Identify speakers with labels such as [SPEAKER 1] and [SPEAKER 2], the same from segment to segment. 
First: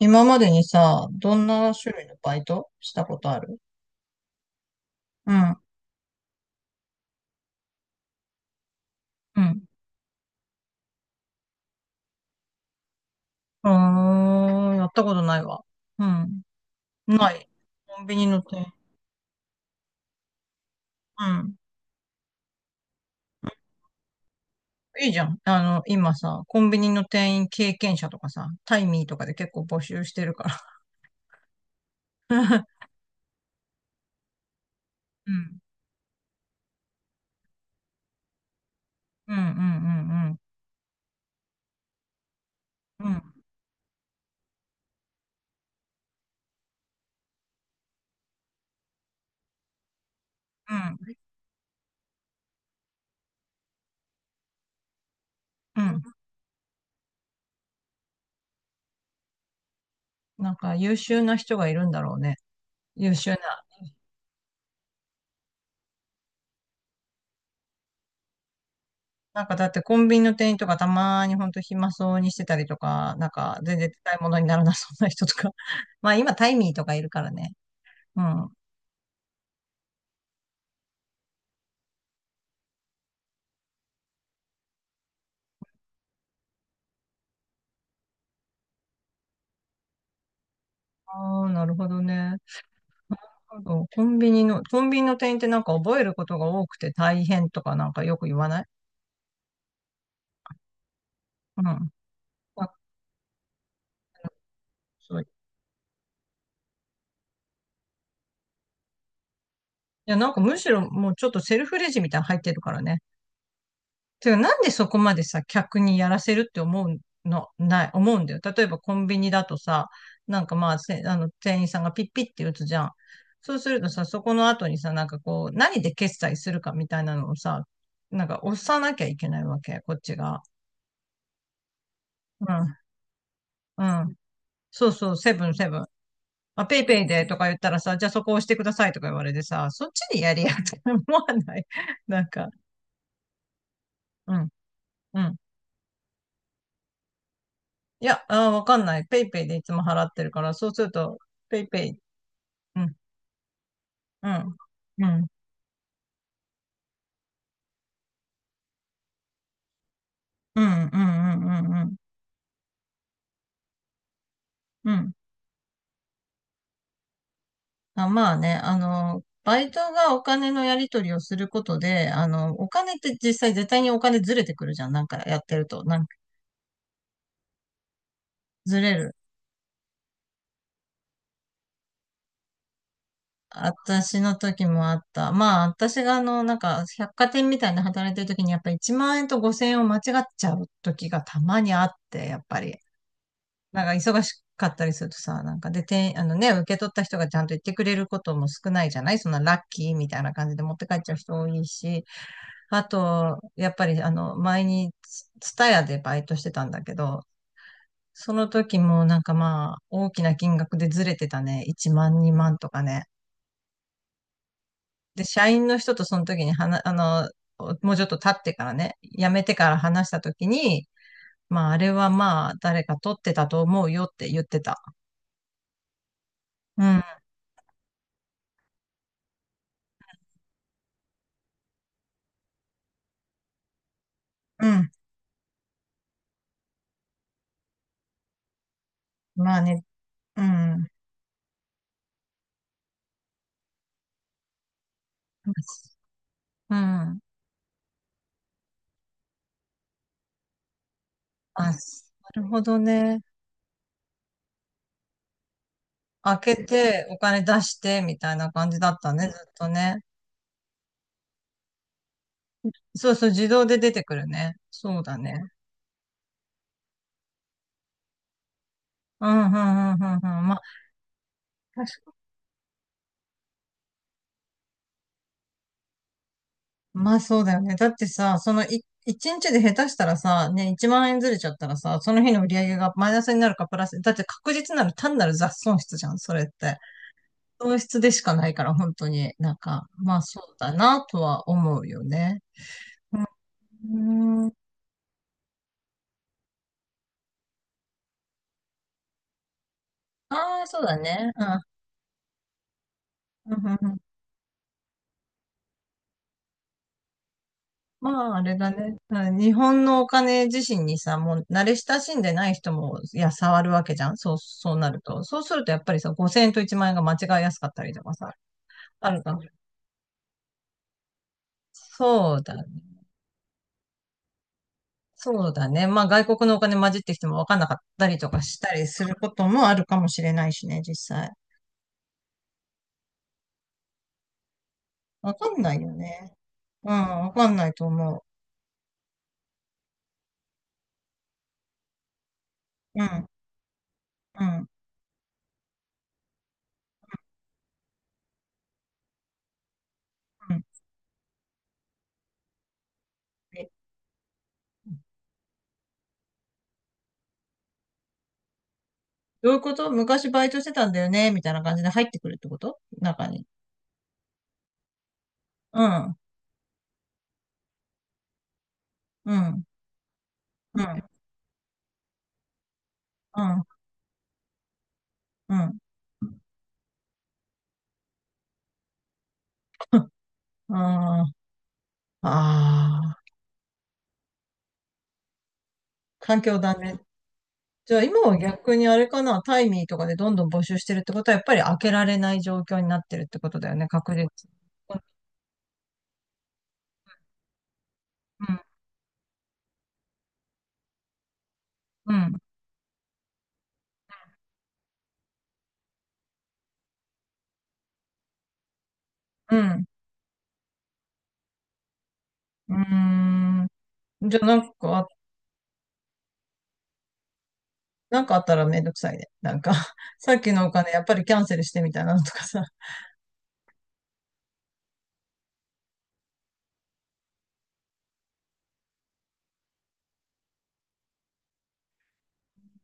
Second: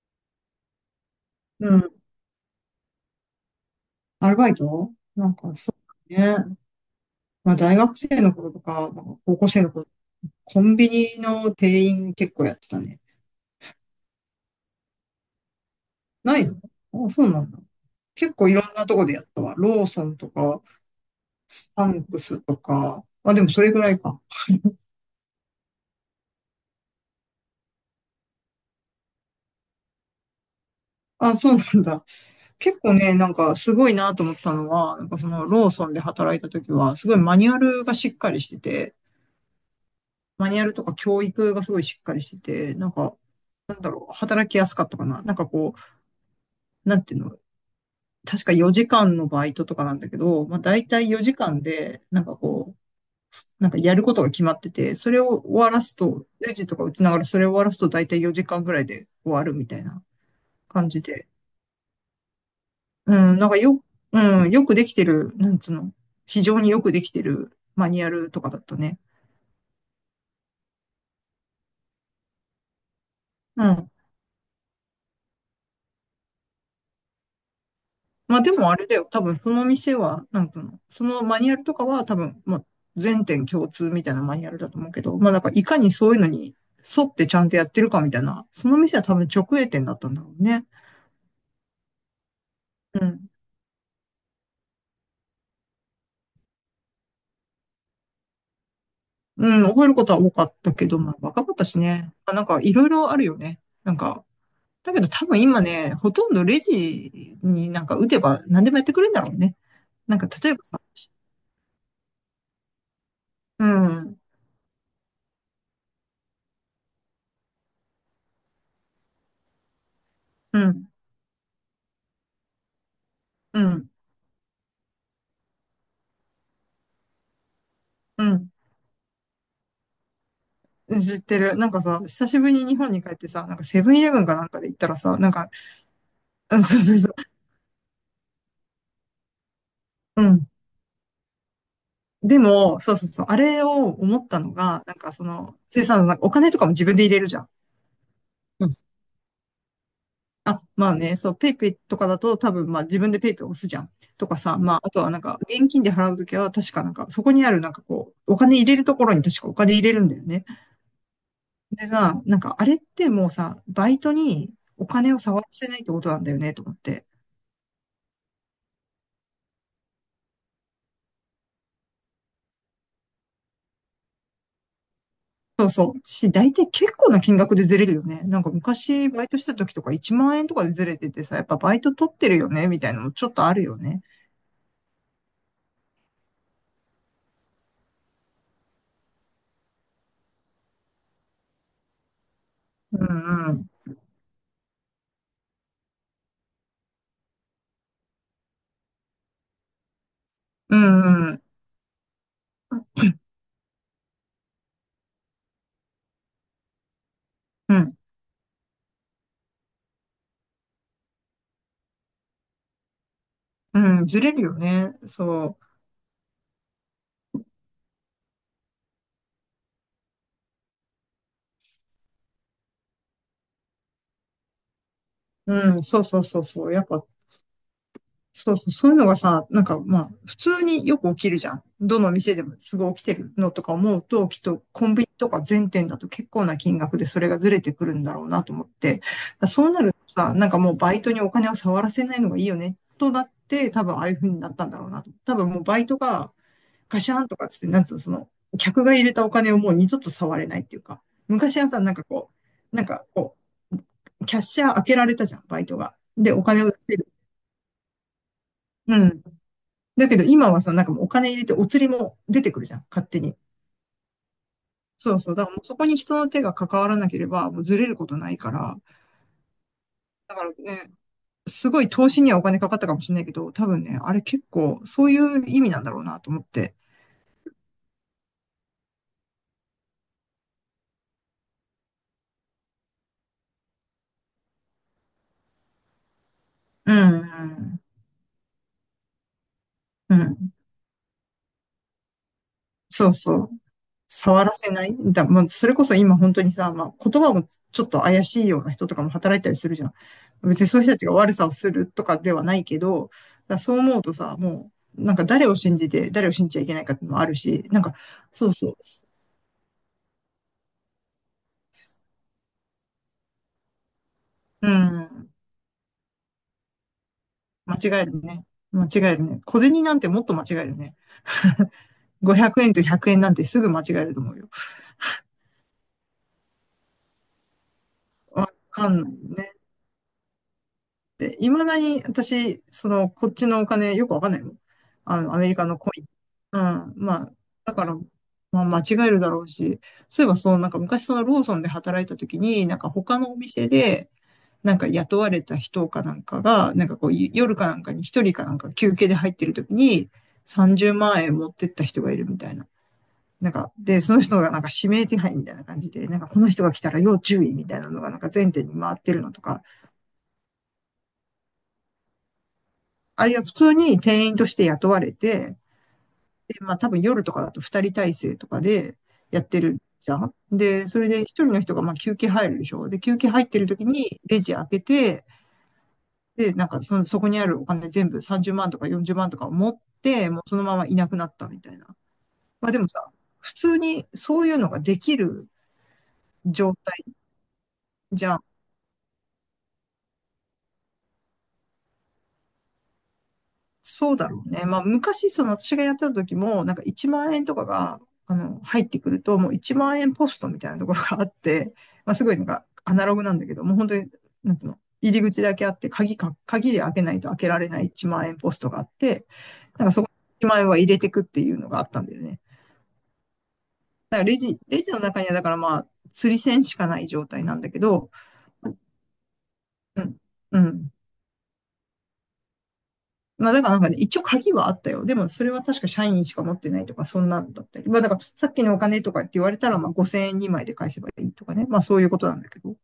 [SPEAKER 1] 今までにさ、どんな
[SPEAKER 2] う
[SPEAKER 1] 種
[SPEAKER 2] ん。
[SPEAKER 1] 類のバイトしたことある？
[SPEAKER 2] アルバイト。な
[SPEAKER 1] う
[SPEAKER 2] んか
[SPEAKER 1] ん。
[SPEAKER 2] そうね。まあ大学生の頃とか、なんか高
[SPEAKER 1] う
[SPEAKER 2] 校
[SPEAKER 1] ん。
[SPEAKER 2] 生の頃、コンビニの店員結構やってたね。
[SPEAKER 1] あー、やったことないわ。う
[SPEAKER 2] な
[SPEAKER 1] ん。
[SPEAKER 2] いの？あ、そう
[SPEAKER 1] な
[SPEAKER 2] な
[SPEAKER 1] い。
[SPEAKER 2] んだ。
[SPEAKER 1] コンビニ
[SPEAKER 2] 結
[SPEAKER 1] の
[SPEAKER 2] 構い
[SPEAKER 1] 店
[SPEAKER 2] ろ
[SPEAKER 1] 員。
[SPEAKER 2] んなとこでやったわ。ローソンとか、
[SPEAKER 1] うん。
[SPEAKER 2] スタンクスとか。あ、でもそれぐらいか。
[SPEAKER 1] いいじゃん。あの、今さ、コンビニの店員経験者とかさ、タイミーとかで結構募集してるから。
[SPEAKER 2] あ、そうなんだ。結構ね、なんかすごいなと思ったのは、なんかそ
[SPEAKER 1] う
[SPEAKER 2] の
[SPEAKER 1] ん。
[SPEAKER 2] ローソンで働いた時は、すごいマニュアルがしっかりしてて、
[SPEAKER 1] うんうん
[SPEAKER 2] マニュアルとか教育がすごいしっかりしてて、なん
[SPEAKER 1] うんうん。
[SPEAKER 2] か
[SPEAKER 1] うん。
[SPEAKER 2] 働きやすかったかな。なんかこう、なんていうの、確か4時間のバイトとかなんだけど、まあ大体4時間で、なんかこう、なんかやることが決まってて、それを終わ
[SPEAKER 1] う
[SPEAKER 2] ら
[SPEAKER 1] ん。う
[SPEAKER 2] す
[SPEAKER 1] ん。
[SPEAKER 2] と、レジとか打ちながらそれを終わらすと大体4時間ぐらいで終わるみたいな
[SPEAKER 1] なんか
[SPEAKER 2] 感
[SPEAKER 1] 優
[SPEAKER 2] じ
[SPEAKER 1] 秀
[SPEAKER 2] で。
[SPEAKER 1] な人がいるんだろうね。優
[SPEAKER 2] う
[SPEAKER 1] 秀な。
[SPEAKER 2] ん、なんかよ、うん、よくできてる、なんつうの、非常によくできてるマニュアルとかだったね。
[SPEAKER 1] なんかだってコンビニの店員とかたまーにほんと暇そうにしてたりとか、なんか
[SPEAKER 2] う
[SPEAKER 1] 全然
[SPEAKER 2] ん。
[SPEAKER 1] 使い物にならなそうな人とか。まあ今タイミーとかいるからね。う
[SPEAKER 2] まあ
[SPEAKER 1] ん。
[SPEAKER 2] でもあれだよ。多分その店は、なんていうの、そのマニュアルとかは多分、まあ全店共通みたいなマニュアルだと思うけど、まあなんかいかにそういうのに沿ってちゃんとやってるかみたいな、その店は多分直営店だったんだろうね。
[SPEAKER 1] ああ、なるほどね。
[SPEAKER 2] うん。
[SPEAKER 1] そうコンビニの、コンビニの店員ってなんか覚えることが多くて大変とかなんかよく言わない？
[SPEAKER 2] うん、覚えることは多かったけど、まあ若かっ
[SPEAKER 1] う
[SPEAKER 2] た
[SPEAKER 1] ん。
[SPEAKER 2] しね。まあなんか
[SPEAKER 1] あ、
[SPEAKER 2] いろいろあるよね。なんか、だけど
[SPEAKER 1] そ
[SPEAKER 2] 多
[SPEAKER 1] う。
[SPEAKER 2] 分今ね、ほとんどレジになんか打てば何でもやってくれるんだろうね。
[SPEAKER 1] い
[SPEAKER 2] な
[SPEAKER 1] や、
[SPEAKER 2] ん
[SPEAKER 1] な
[SPEAKER 2] か
[SPEAKER 1] んか
[SPEAKER 2] 例え
[SPEAKER 1] む
[SPEAKER 2] ば
[SPEAKER 1] し
[SPEAKER 2] さ、
[SPEAKER 1] ろもうちょっとセルフレジみたいなの入ってるからね。
[SPEAKER 2] うん、
[SPEAKER 1] てか、なんでそこまでさ、客にやらせるって思うの、ない、思うんだよ。例えばコンビニだとさ、なんか
[SPEAKER 2] う
[SPEAKER 1] まあ、
[SPEAKER 2] ん、
[SPEAKER 1] せあの、店員さんがピッピッって打つじゃん。そう
[SPEAKER 2] う
[SPEAKER 1] すると
[SPEAKER 2] ん、
[SPEAKER 1] さ、そこの後にさ、なんかこう、何で決済するかみたいなのをさ、
[SPEAKER 2] う
[SPEAKER 1] なんか
[SPEAKER 2] ん。
[SPEAKER 1] 押さなきゃいけないわけ、こっちが。
[SPEAKER 2] 知ってる。なんかさ、久しぶりに日
[SPEAKER 1] う
[SPEAKER 2] 本に帰ってさ、なんかセブン
[SPEAKER 1] ん、
[SPEAKER 2] イ
[SPEAKER 1] う
[SPEAKER 2] レ
[SPEAKER 1] ん。
[SPEAKER 2] ブンかなんかで行っ
[SPEAKER 1] そ
[SPEAKER 2] た
[SPEAKER 1] う
[SPEAKER 2] ら
[SPEAKER 1] そ
[SPEAKER 2] さ、
[SPEAKER 1] う、
[SPEAKER 2] なん
[SPEAKER 1] セブ
[SPEAKER 2] か、
[SPEAKER 1] ン、セブン。
[SPEAKER 2] うん、
[SPEAKER 1] まあ、
[SPEAKER 2] そ
[SPEAKER 1] ペ
[SPEAKER 2] う
[SPEAKER 1] イ
[SPEAKER 2] そう
[SPEAKER 1] ペイ
[SPEAKER 2] そ
[SPEAKER 1] で
[SPEAKER 2] う。
[SPEAKER 1] とか言ったらさ、じゃあそこ押してくださいとか言われてさ、そっちで
[SPEAKER 2] う
[SPEAKER 1] やり
[SPEAKER 2] ん。
[SPEAKER 1] やって思わない？なん
[SPEAKER 2] で
[SPEAKER 1] か、
[SPEAKER 2] も、そうそうそう。あれを思っ
[SPEAKER 1] う
[SPEAKER 2] た
[SPEAKER 1] ん、
[SPEAKER 2] のが、なんか
[SPEAKER 1] う
[SPEAKER 2] そ
[SPEAKER 1] ん。
[SPEAKER 2] の、生産なんかお金とかも自分で入れるじゃん。
[SPEAKER 1] いや、あー、わ
[SPEAKER 2] うん。
[SPEAKER 1] かんない。ペイペイでいつも払ってるから、
[SPEAKER 2] あ、
[SPEAKER 1] そうす
[SPEAKER 2] ま
[SPEAKER 1] る
[SPEAKER 2] あね、
[SPEAKER 1] と、
[SPEAKER 2] そう、ペイ
[SPEAKER 1] ペ
[SPEAKER 2] ペ
[SPEAKER 1] イ
[SPEAKER 2] イ
[SPEAKER 1] ペイ、
[SPEAKER 2] とかだと多分、
[SPEAKER 1] う
[SPEAKER 2] まあ
[SPEAKER 1] ん、
[SPEAKER 2] 自分でペイペイ押すじゃん。と
[SPEAKER 1] う
[SPEAKER 2] か
[SPEAKER 1] ん、
[SPEAKER 2] さ、まあ、あと
[SPEAKER 1] う
[SPEAKER 2] はなん
[SPEAKER 1] ん、
[SPEAKER 2] か、現金で払うときは確かなんか、そこにあるなんかこう、お金入れるところに確かお金入れるんだよね。
[SPEAKER 1] うん、うん、うん、うん、う
[SPEAKER 2] で
[SPEAKER 1] ん。
[SPEAKER 2] さ、なんかあれってもうさ、バイトにお金を触らせないってことなんだよね、と思って。
[SPEAKER 1] あ、まあね、あの、バイトがお金のやり取りをすることで、あの、お金って実際絶対にお金ずれてくるじゃん。なんかやってる
[SPEAKER 2] そう
[SPEAKER 1] と。
[SPEAKER 2] そ
[SPEAKER 1] な
[SPEAKER 2] う。
[SPEAKER 1] んか
[SPEAKER 2] 大体結構な金額でずれるよね。なんか
[SPEAKER 1] ずれ
[SPEAKER 2] 昔
[SPEAKER 1] る。
[SPEAKER 2] バイトした時とか1万円とかでずれててさ、やっぱバイト取ってるよねみたいなのもちょっとあるよね。
[SPEAKER 1] 私の時もあった。まあ、私があの、なんか、百貨店みたいな働いてる時に、やっぱ1万円と5000円を間違っちゃう時がたまにあって、やっぱり。
[SPEAKER 2] うんうん。
[SPEAKER 1] なんか忙しかったりするとさ、なんかで、てん、あのね、受け取った人がちゃんと言ってくれることも少ないじゃない、そんなラッキーみたいな感じで持っ
[SPEAKER 2] う
[SPEAKER 1] て帰っちゃう
[SPEAKER 2] んう
[SPEAKER 1] 人
[SPEAKER 2] ん。
[SPEAKER 1] 多いし、あと、やっぱりあの、前にツ、ツタヤでバイトしてたんだけど、
[SPEAKER 2] うん。
[SPEAKER 1] その時もなんかまあ、大きな金額でずれてたね。1万、2万とかね。
[SPEAKER 2] うん。ずれるよね。
[SPEAKER 1] で、社
[SPEAKER 2] そ
[SPEAKER 1] 員の人とその時に話、あの、もうちょっと経ってからね、辞めてから話した時に、まあ、あれはまあ、誰か取ってたと思うよって言ってた。
[SPEAKER 2] う。うん。そうそうそうそう。や
[SPEAKER 1] う
[SPEAKER 2] っ
[SPEAKER 1] ん。
[SPEAKER 2] ぱそうそう、そういうのがさ、なんかまあ、普通によく起きるじゃん。どの店でもすぐ起きてるのとか思うと、きっと
[SPEAKER 1] う
[SPEAKER 2] コ
[SPEAKER 1] ん。
[SPEAKER 2] ンビニとか全店だと結構な金額でそれがずれてくるんだろうなと思って、だから
[SPEAKER 1] まあ
[SPEAKER 2] そうな
[SPEAKER 1] ね、
[SPEAKER 2] るとさ、
[SPEAKER 1] う
[SPEAKER 2] なんかもう
[SPEAKER 1] ん。
[SPEAKER 2] バイトにお金を触らせないのがいいよね、となって、多分ああいう風になったんだろうなと。多分もうバイトが
[SPEAKER 1] う
[SPEAKER 2] ガシャ
[SPEAKER 1] ん。
[SPEAKER 2] ンとかつって、なんつうの、その、客が入れたお金をもう二度と触れないっていうか、昔は
[SPEAKER 1] あ、な
[SPEAKER 2] さ、なんかこ
[SPEAKER 1] るほ
[SPEAKER 2] う、
[SPEAKER 1] ど
[SPEAKER 2] なんか
[SPEAKER 1] ね。
[SPEAKER 2] こう、キャッシャー開けられたじゃん、バイトが。で、
[SPEAKER 1] 開
[SPEAKER 2] お金
[SPEAKER 1] け
[SPEAKER 2] を出せ
[SPEAKER 1] て、
[SPEAKER 2] る。
[SPEAKER 1] お金出して、みたいな感じだっ
[SPEAKER 2] う
[SPEAKER 1] た
[SPEAKER 2] ん。
[SPEAKER 1] ね、ずっとね。
[SPEAKER 2] だけど今はさ、なんかもうお金入れてお釣りも出てくるじゃん、勝
[SPEAKER 1] そう
[SPEAKER 2] 手
[SPEAKER 1] そう、
[SPEAKER 2] に。
[SPEAKER 1] 自動で出てくるね。そう
[SPEAKER 2] そ
[SPEAKER 1] だ
[SPEAKER 2] うそう。だか
[SPEAKER 1] ね。
[SPEAKER 2] らもうそこに人の手が関わらなければ、もうずれることないから。
[SPEAKER 1] うん、うん、うん、うん、うん。
[SPEAKER 2] だから
[SPEAKER 1] まあ、
[SPEAKER 2] ね、すごい
[SPEAKER 1] 確
[SPEAKER 2] 投
[SPEAKER 1] か、
[SPEAKER 2] 資にはお金かかったかもしれないけど、多分ね、あれ結構そういう意味なんだろうなと思って。
[SPEAKER 1] まあそうだよね。だってさ、そのい、一日で下手したらさ、ね、1万円ずれちゃったらさ、その日の売り上げがマイナスになるかプラス、だって確実なる単なる雑損失じゃん、それって。
[SPEAKER 2] う
[SPEAKER 1] 損
[SPEAKER 2] ん。
[SPEAKER 1] 失でしかないから、本当に、なんか、
[SPEAKER 2] う
[SPEAKER 1] まあそ
[SPEAKER 2] ん。
[SPEAKER 1] うだな、とは思うよね。
[SPEAKER 2] そうそう。
[SPEAKER 1] うー
[SPEAKER 2] 触ら
[SPEAKER 1] ん。
[SPEAKER 2] せないだ、まあ、それこそ今本当にさ、まあ、言葉もちょっと怪しいような人とかも働いたりするじゃん。別
[SPEAKER 1] ああ、
[SPEAKER 2] にそ
[SPEAKER 1] そ
[SPEAKER 2] う
[SPEAKER 1] う
[SPEAKER 2] いう人た
[SPEAKER 1] だ
[SPEAKER 2] ちが
[SPEAKER 1] ね。
[SPEAKER 2] 悪
[SPEAKER 1] う
[SPEAKER 2] さを
[SPEAKER 1] ん。
[SPEAKER 2] するとかではないけど、
[SPEAKER 1] うん
[SPEAKER 2] だ
[SPEAKER 1] う
[SPEAKER 2] そ
[SPEAKER 1] ん
[SPEAKER 2] う
[SPEAKER 1] うん。
[SPEAKER 2] 思うとさ、もう、なんか誰を信じて、誰を信じちゃいけないかっていうのもあるし、なんか、
[SPEAKER 1] まあ、あ
[SPEAKER 2] そう
[SPEAKER 1] れ
[SPEAKER 2] そ
[SPEAKER 1] だ
[SPEAKER 2] う。
[SPEAKER 1] ね。うん、日本のお金自身にさ、もう慣れ親しんでない人も、いや、触るわけじゃん。そう、
[SPEAKER 2] う
[SPEAKER 1] そうなると。
[SPEAKER 2] ん。
[SPEAKER 1] そうすると、やっぱりさ、5000円と1万円が間違いやすかったり
[SPEAKER 2] 間
[SPEAKER 1] と
[SPEAKER 2] 違え
[SPEAKER 1] か
[SPEAKER 2] る
[SPEAKER 1] さ、
[SPEAKER 2] ね。間違
[SPEAKER 1] あ
[SPEAKER 2] え
[SPEAKER 1] る
[SPEAKER 2] る
[SPEAKER 1] か。
[SPEAKER 2] ね。小銭なんてもっと間違えるね。
[SPEAKER 1] そう
[SPEAKER 2] 500
[SPEAKER 1] だね。
[SPEAKER 2] 円と100円なんてすぐ間違えると思うよ。
[SPEAKER 1] そうだね。まあ、外国のお金混じってきても分かんなかったりとか
[SPEAKER 2] わ
[SPEAKER 1] したり
[SPEAKER 2] かん
[SPEAKER 1] す
[SPEAKER 2] ない
[SPEAKER 1] ること
[SPEAKER 2] ね。
[SPEAKER 1] もあるかもしれないしね、実際。
[SPEAKER 2] で、いまだに私、その、こっちのお金よくわかんないもん。あの、
[SPEAKER 1] 分
[SPEAKER 2] ア
[SPEAKER 1] か
[SPEAKER 2] メリ
[SPEAKER 1] ん
[SPEAKER 2] カ
[SPEAKER 1] な
[SPEAKER 2] の
[SPEAKER 1] い
[SPEAKER 2] コ
[SPEAKER 1] よ
[SPEAKER 2] イン。
[SPEAKER 1] ね。
[SPEAKER 2] う
[SPEAKER 1] うん、
[SPEAKER 2] ん。ま
[SPEAKER 1] 分
[SPEAKER 2] あ、
[SPEAKER 1] かんない
[SPEAKER 2] だか
[SPEAKER 1] と
[SPEAKER 2] ら、
[SPEAKER 1] 思
[SPEAKER 2] まあ、間違えるだろうし、そういえばそう、なんか昔そのローソンで働いた時に、なんか
[SPEAKER 1] う。う
[SPEAKER 2] 他
[SPEAKER 1] ん、
[SPEAKER 2] のお店で、
[SPEAKER 1] うん、
[SPEAKER 2] なんか雇われた人かなんかが、なんかこう、夜かなんかに一人かなんか休憩で入ってる時に、
[SPEAKER 1] うん。
[SPEAKER 2] 30万円持ってった人がいるみたいな。なんか、で、その人がなんか指名手配みたいな感じで、なんかこの人が来たら要注意みたいなのがなんか全店に回ってるのと
[SPEAKER 1] どういう
[SPEAKER 2] か、
[SPEAKER 1] こと？昔バイトしてたんだよねみたいな感じで入ってくるってこと？
[SPEAKER 2] あ、
[SPEAKER 1] 中
[SPEAKER 2] いや、
[SPEAKER 1] に。
[SPEAKER 2] 普通に店員として雇われて、
[SPEAKER 1] うん、うん、
[SPEAKER 2] で、まあ多分夜とかだと二人体制とかで
[SPEAKER 1] う
[SPEAKER 2] やって
[SPEAKER 1] ん、
[SPEAKER 2] るじゃん。で、それで一人の人がまあ休憩入るでしょ。で、休憩
[SPEAKER 1] う
[SPEAKER 2] 入って
[SPEAKER 1] ん、
[SPEAKER 2] る時にレジ開けて、
[SPEAKER 1] うん。
[SPEAKER 2] で、なんかその、そこにあるお金全部30万とか40万とかを持って、もうそのままいなく
[SPEAKER 1] あ
[SPEAKER 2] なったみたいな。
[SPEAKER 1] あ、
[SPEAKER 2] まあでもさ、
[SPEAKER 1] ああ、
[SPEAKER 2] 普通にそういうのができる
[SPEAKER 1] 環境だ
[SPEAKER 2] 状
[SPEAKER 1] ね。
[SPEAKER 2] 態
[SPEAKER 1] じゃあ今
[SPEAKER 2] じゃ
[SPEAKER 1] は
[SPEAKER 2] ん。
[SPEAKER 1] 逆にあれかな、タイミーとかでどんどん募集してるってことは、やっぱり開けられない状況になってるってことだよね、
[SPEAKER 2] そ
[SPEAKER 1] 確
[SPEAKER 2] う
[SPEAKER 1] 実
[SPEAKER 2] だ
[SPEAKER 1] に。
[SPEAKER 2] ろうね。まあ、昔、その私がやってた時も、なんか1万円とかが、あ
[SPEAKER 1] うん、
[SPEAKER 2] の、入ってくると、もう1万円ポストみたいなところがあって、
[SPEAKER 1] う
[SPEAKER 2] まあ、すご
[SPEAKER 1] ん、
[SPEAKER 2] いなんかアナログなんだけど、もう本当に、なんつうの、入り口だけあって、鍵で開けないと開けられない1万円ポストがあって、
[SPEAKER 1] うん。
[SPEAKER 2] なんかそこに万円は入れてくっていうのがあったんだよね。
[SPEAKER 1] うーん。
[SPEAKER 2] だからレ
[SPEAKER 1] じゃあな
[SPEAKER 2] ジ、
[SPEAKER 1] ん
[SPEAKER 2] レジの
[SPEAKER 1] か、
[SPEAKER 2] 中にはだからまあ、釣り銭しかない状態なんだけど、
[SPEAKER 1] なんかあったらめんどくさいね。なんか、
[SPEAKER 2] うん、
[SPEAKER 1] さっき
[SPEAKER 2] う
[SPEAKER 1] のお金
[SPEAKER 2] ん。
[SPEAKER 1] やっぱりキャンセルしてみたいなのとかさ。
[SPEAKER 2] まあだからなんかね、一応鍵はあったよ。でもそれは確か社員しか持ってないとか、そんなんだったり。まあだからさっきのお金とかって言われたら、まあ5000円2枚で返せばいいとかね。まあそういうことなんだけど。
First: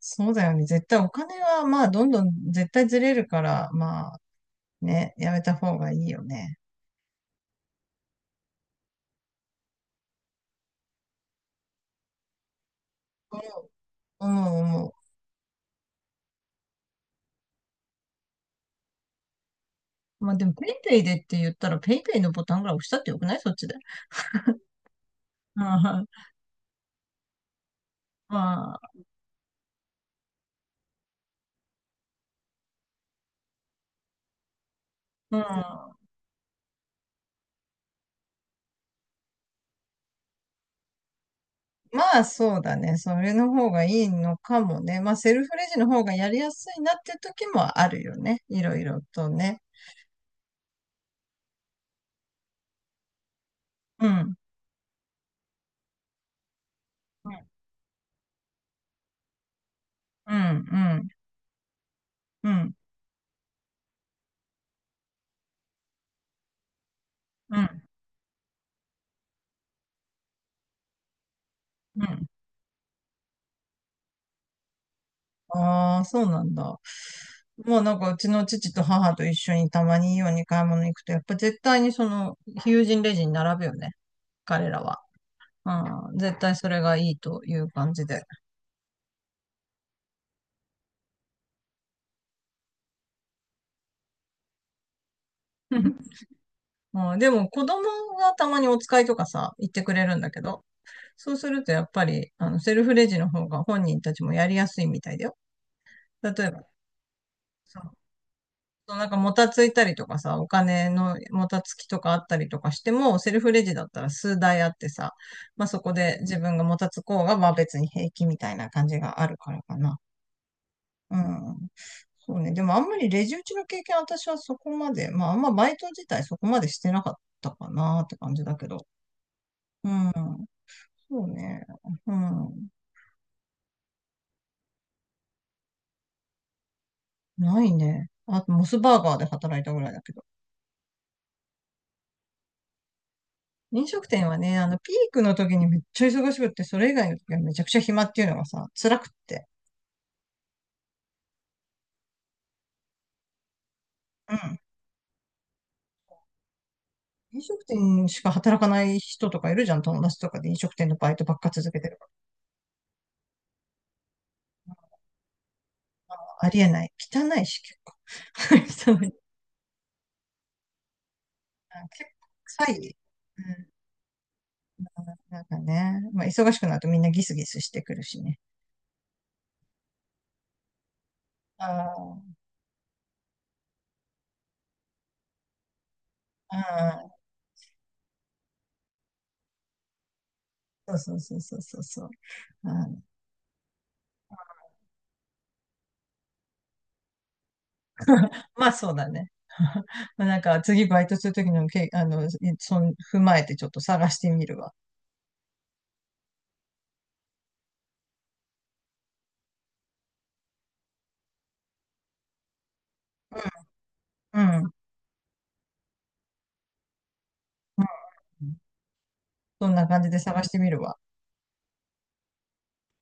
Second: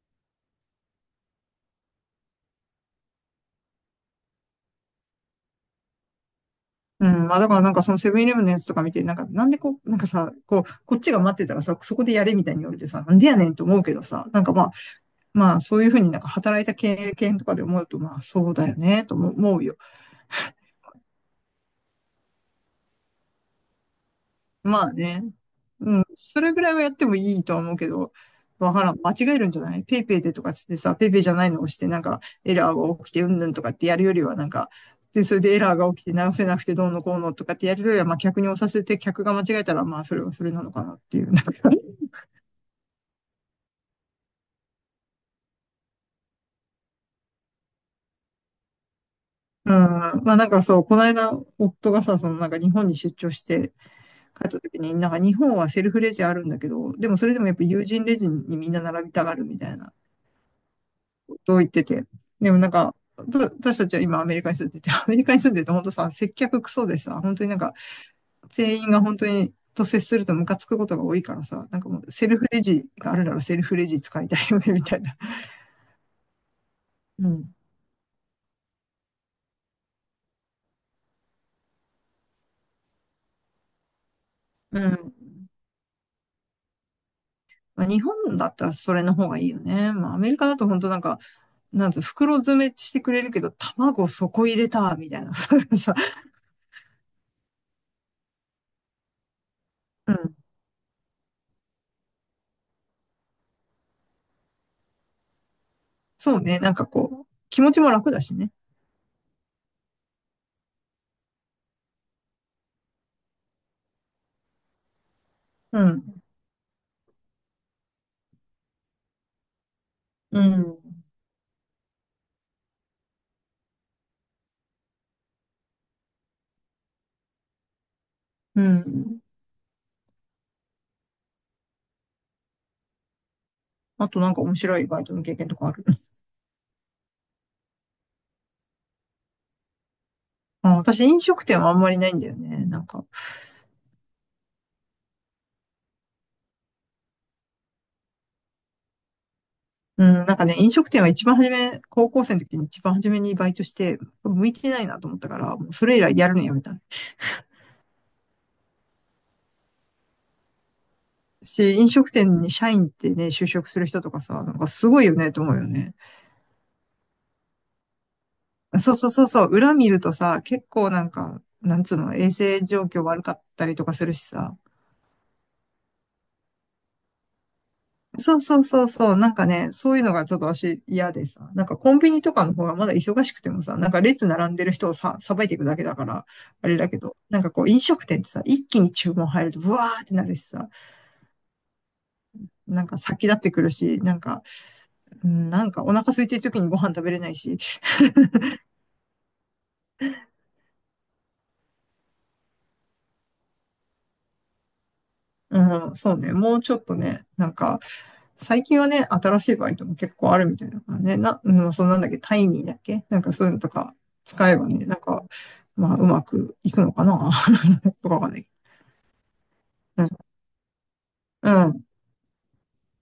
[SPEAKER 1] そうだよね。絶対お金は、まあ、どんどん絶対ずれるから、まあ、ね、やめた方がいいよね。
[SPEAKER 2] うん、まあだからなんかそのセブンイレブンのやつとか見て、なんかなんでこう、なんかさ、こう、こっちが待ってたらさ、そこでやれみたいに言われてさ、なんでやねんと思うけど
[SPEAKER 1] う
[SPEAKER 2] さ、
[SPEAKER 1] ん、
[SPEAKER 2] なん
[SPEAKER 1] う
[SPEAKER 2] か
[SPEAKER 1] ん、
[SPEAKER 2] まあ、
[SPEAKER 1] 思うん。
[SPEAKER 2] まあそういうふうになんか働いた経験とかで思うと、まあそうだよね、と思うよ。
[SPEAKER 1] まあ、でも、ペイペイでって言ったら、ペイペイのボタンぐらい押したってよくない？そっちで。
[SPEAKER 2] まあね、
[SPEAKER 1] うん、ま
[SPEAKER 2] それぐらいはやってもいいとは思うけど、わ
[SPEAKER 1] あ、
[SPEAKER 2] からん。間違えるんじゃないペイペイでとかつってさ、ペイペイじゃないのを押して、なんかエラーが起きてうんぬんとかってやるよりは、なんか、で、そ
[SPEAKER 1] う
[SPEAKER 2] れ
[SPEAKER 1] ん。
[SPEAKER 2] でエラーが起きて直せなくてどうのこうのとかってやるよりは、まあ客に押させて客が間違えたら、まあそれはそれなのかなっていう、なんか
[SPEAKER 1] まあ、そうだね。それの方がいいのかもね。まあ、セルフレジの方がやりやすいなっていう時もあるよね。いろいろとね。
[SPEAKER 2] うん。まあなんかそう、この間、夫がさ、そのなんか日本に出張して
[SPEAKER 1] うん。
[SPEAKER 2] 帰った時に、なんか日本はセルフレジあるんだけど、でもそ
[SPEAKER 1] う
[SPEAKER 2] れ
[SPEAKER 1] ん、
[SPEAKER 2] でもやっぱ友人レジにみんな並びたがるみたいな。
[SPEAKER 1] うん、うん、
[SPEAKER 2] と言ってて。
[SPEAKER 1] う
[SPEAKER 2] でもなん
[SPEAKER 1] ん、
[SPEAKER 2] か、私たちは今アメリカに住んでて、アメリカに住んでて本当さ、接客クソでさ、本当に
[SPEAKER 1] う
[SPEAKER 2] なんか、
[SPEAKER 1] ん。
[SPEAKER 2] 全員が本当にと接するとムカつくことが多いからさ、なんかも
[SPEAKER 1] う
[SPEAKER 2] う
[SPEAKER 1] ん。
[SPEAKER 2] セルフレジがあるならセルフレジ使いたいよね、みたいな。
[SPEAKER 1] ああ、そうなんだ。
[SPEAKER 2] うん。
[SPEAKER 1] まあなんかうちの父と母と一緒にたまにイオンに買い物行くと、やっぱ絶対にその、友人レジに並ぶよね。彼
[SPEAKER 2] う
[SPEAKER 1] らは。
[SPEAKER 2] ん。
[SPEAKER 1] うん、絶対それがいいという
[SPEAKER 2] まあ、
[SPEAKER 1] 感
[SPEAKER 2] 日
[SPEAKER 1] じで。
[SPEAKER 2] 本だったらそれの方がいいよね。まあ、アメリカだと本当なんか、なんつう、袋詰めしてくれるけど、卵そこ入れた、みたいなさ。
[SPEAKER 1] うん、でも子供がたまにお使いとかさ、言ってくれ
[SPEAKER 2] う
[SPEAKER 1] るんだ
[SPEAKER 2] ん。
[SPEAKER 1] けど、そうするとやっぱり、あの、セルフレジの方が本人たちもやりやすいみたいだよ。例
[SPEAKER 2] そう
[SPEAKER 1] え
[SPEAKER 2] ね。
[SPEAKER 1] ば、
[SPEAKER 2] なんかこう、気持ちも楽だしね。
[SPEAKER 1] そうなんかもたついたりとかさ、お金のもたつきとかあったりとかしても、セルフレジだったら数台あってさ、まあそ
[SPEAKER 2] う
[SPEAKER 1] こで
[SPEAKER 2] ん。
[SPEAKER 1] 自分がもたつこうが、まあ別に平気みたいな感じがあるからかな。
[SPEAKER 2] うん。
[SPEAKER 1] うん。そうね。でもあんまりレジ打ちの経験私はそこまで、まああんまバイト自体そこまでしてなかったかなって感じだ
[SPEAKER 2] う
[SPEAKER 1] けど。
[SPEAKER 2] ん。
[SPEAKER 1] うん。そうね。うん。
[SPEAKER 2] あとなんか面白いバイトの経験とかあるんです？
[SPEAKER 1] ないね。あとモスバーガーで働いたぐらいだけど。
[SPEAKER 2] あ私飲食店はあんまりないんだよね。なんか、
[SPEAKER 1] 飲食店はね、あの、ピークの時にめっちゃ忙しくって、それ以外の時はめちゃくちゃ暇っていうのがさ、辛くって。
[SPEAKER 2] うん、なんかね、飲食店は一番初め、高校生の時に一番初めにバイトして、
[SPEAKER 1] う
[SPEAKER 2] 向い
[SPEAKER 1] ん。
[SPEAKER 2] てないなと思ったから、もうそれ以来やるのやめた。
[SPEAKER 1] 飲食店しか働かない人とかいるじゃん、友達とかで飲食店のバイトばっか続
[SPEAKER 2] し、
[SPEAKER 1] けて
[SPEAKER 2] 飲
[SPEAKER 1] るか
[SPEAKER 2] 食店に社員ってね、就職する人とかさ、なんかすごいよねと思うよね。
[SPEAKER 1] ら。ありえない。汚いし、結構。
[SPEAKER 2] そう
[SPEAKER 1] 汚
[SPEAKER 2] そう
[SPEAKER 1] い。
[SPEAKER 2] そうそう、裏見るとさ、結構なんか、
[SPEAKER 1] あ
[SPEAKER 2] なんつう
[SPEAKER 1] 結
[SPEAKER 2] の、
[SPEAKER 1] 構
[SPEAKER 2] 衛生
[SPEAKER 1] 臭
[SPEAKER 2] 状
[SPEAKER 1] い。
[SPEAKER 2] 況悪か
[SPEAKER 1] う
[SPEAKER 2] った
[SPEAKER 1] ん。
[SPEAKER 2] りとかするしさ、
[SPEAKER 1] なんかね、まあ、忙しくなるとみんなギスギスしてくるし
[SPEAKER 2] そ
[SPEAKER 1] ね。
[SPEAKER 2] うそうそうそう。なんかね、そういうのがちょっと私嫌でさ。なんかコ
[SPEAKER 1] あ
[SPEAKER 2] ンビニと
[SPEAKER 1] あ、
[SPEAKER 2] かの方がまだ忙しくてもさ、なんか列並んでる人をさ、さばいていくだけだから、あれだけど、
[SPEAKER 1] あ
[SPEAKER 2] なんかこう飲食店ってさ、一気に注文入るとブワーってなるしさ、
[SPEAKER 1] あ、そうそうそうそうそうそう。
[SPEAKER 2] なん
[SPEAKER 1] あ
[SPEAKER 2] か
[SPEAKER 1] ー、
[SPEAKER 2] 先立ってくるし、なんか、うんなんかお腹空いてる時にご飯食べれないし、
[SPEAKER 1] まあそうだね。まあ、なんか次バイトするときのけ、あの、そん、踏まえてちょっと探してみるわ。
[SPEAKER 2] うん、そうね、もうちょっとね、なんか、最近はね、新しいバイトも結構あるみたいだからね、な、うん、そうなんだっけ、タイミーだっけなんかそういうのとか
[SPEAKER 1] う
[SPEAKER 2] 使
[SPEAKER 1] ん。
[SPEAKER 2] えば
[SPEAKER 1] うん
[SPEAKER 2] ね、なんか、まあ、うまくいくのかな
[SPEAKER 1] う
[SPEAKER 2] とかわかんない。
[SPEAKER 1] ん。そんな感
[SPEAKER 2] う
[SPEAKER 1] じ
[SPEAKER 2] ん。
[SPEAKER 1] で探してみるわ。
[SPEAKER 2] うん。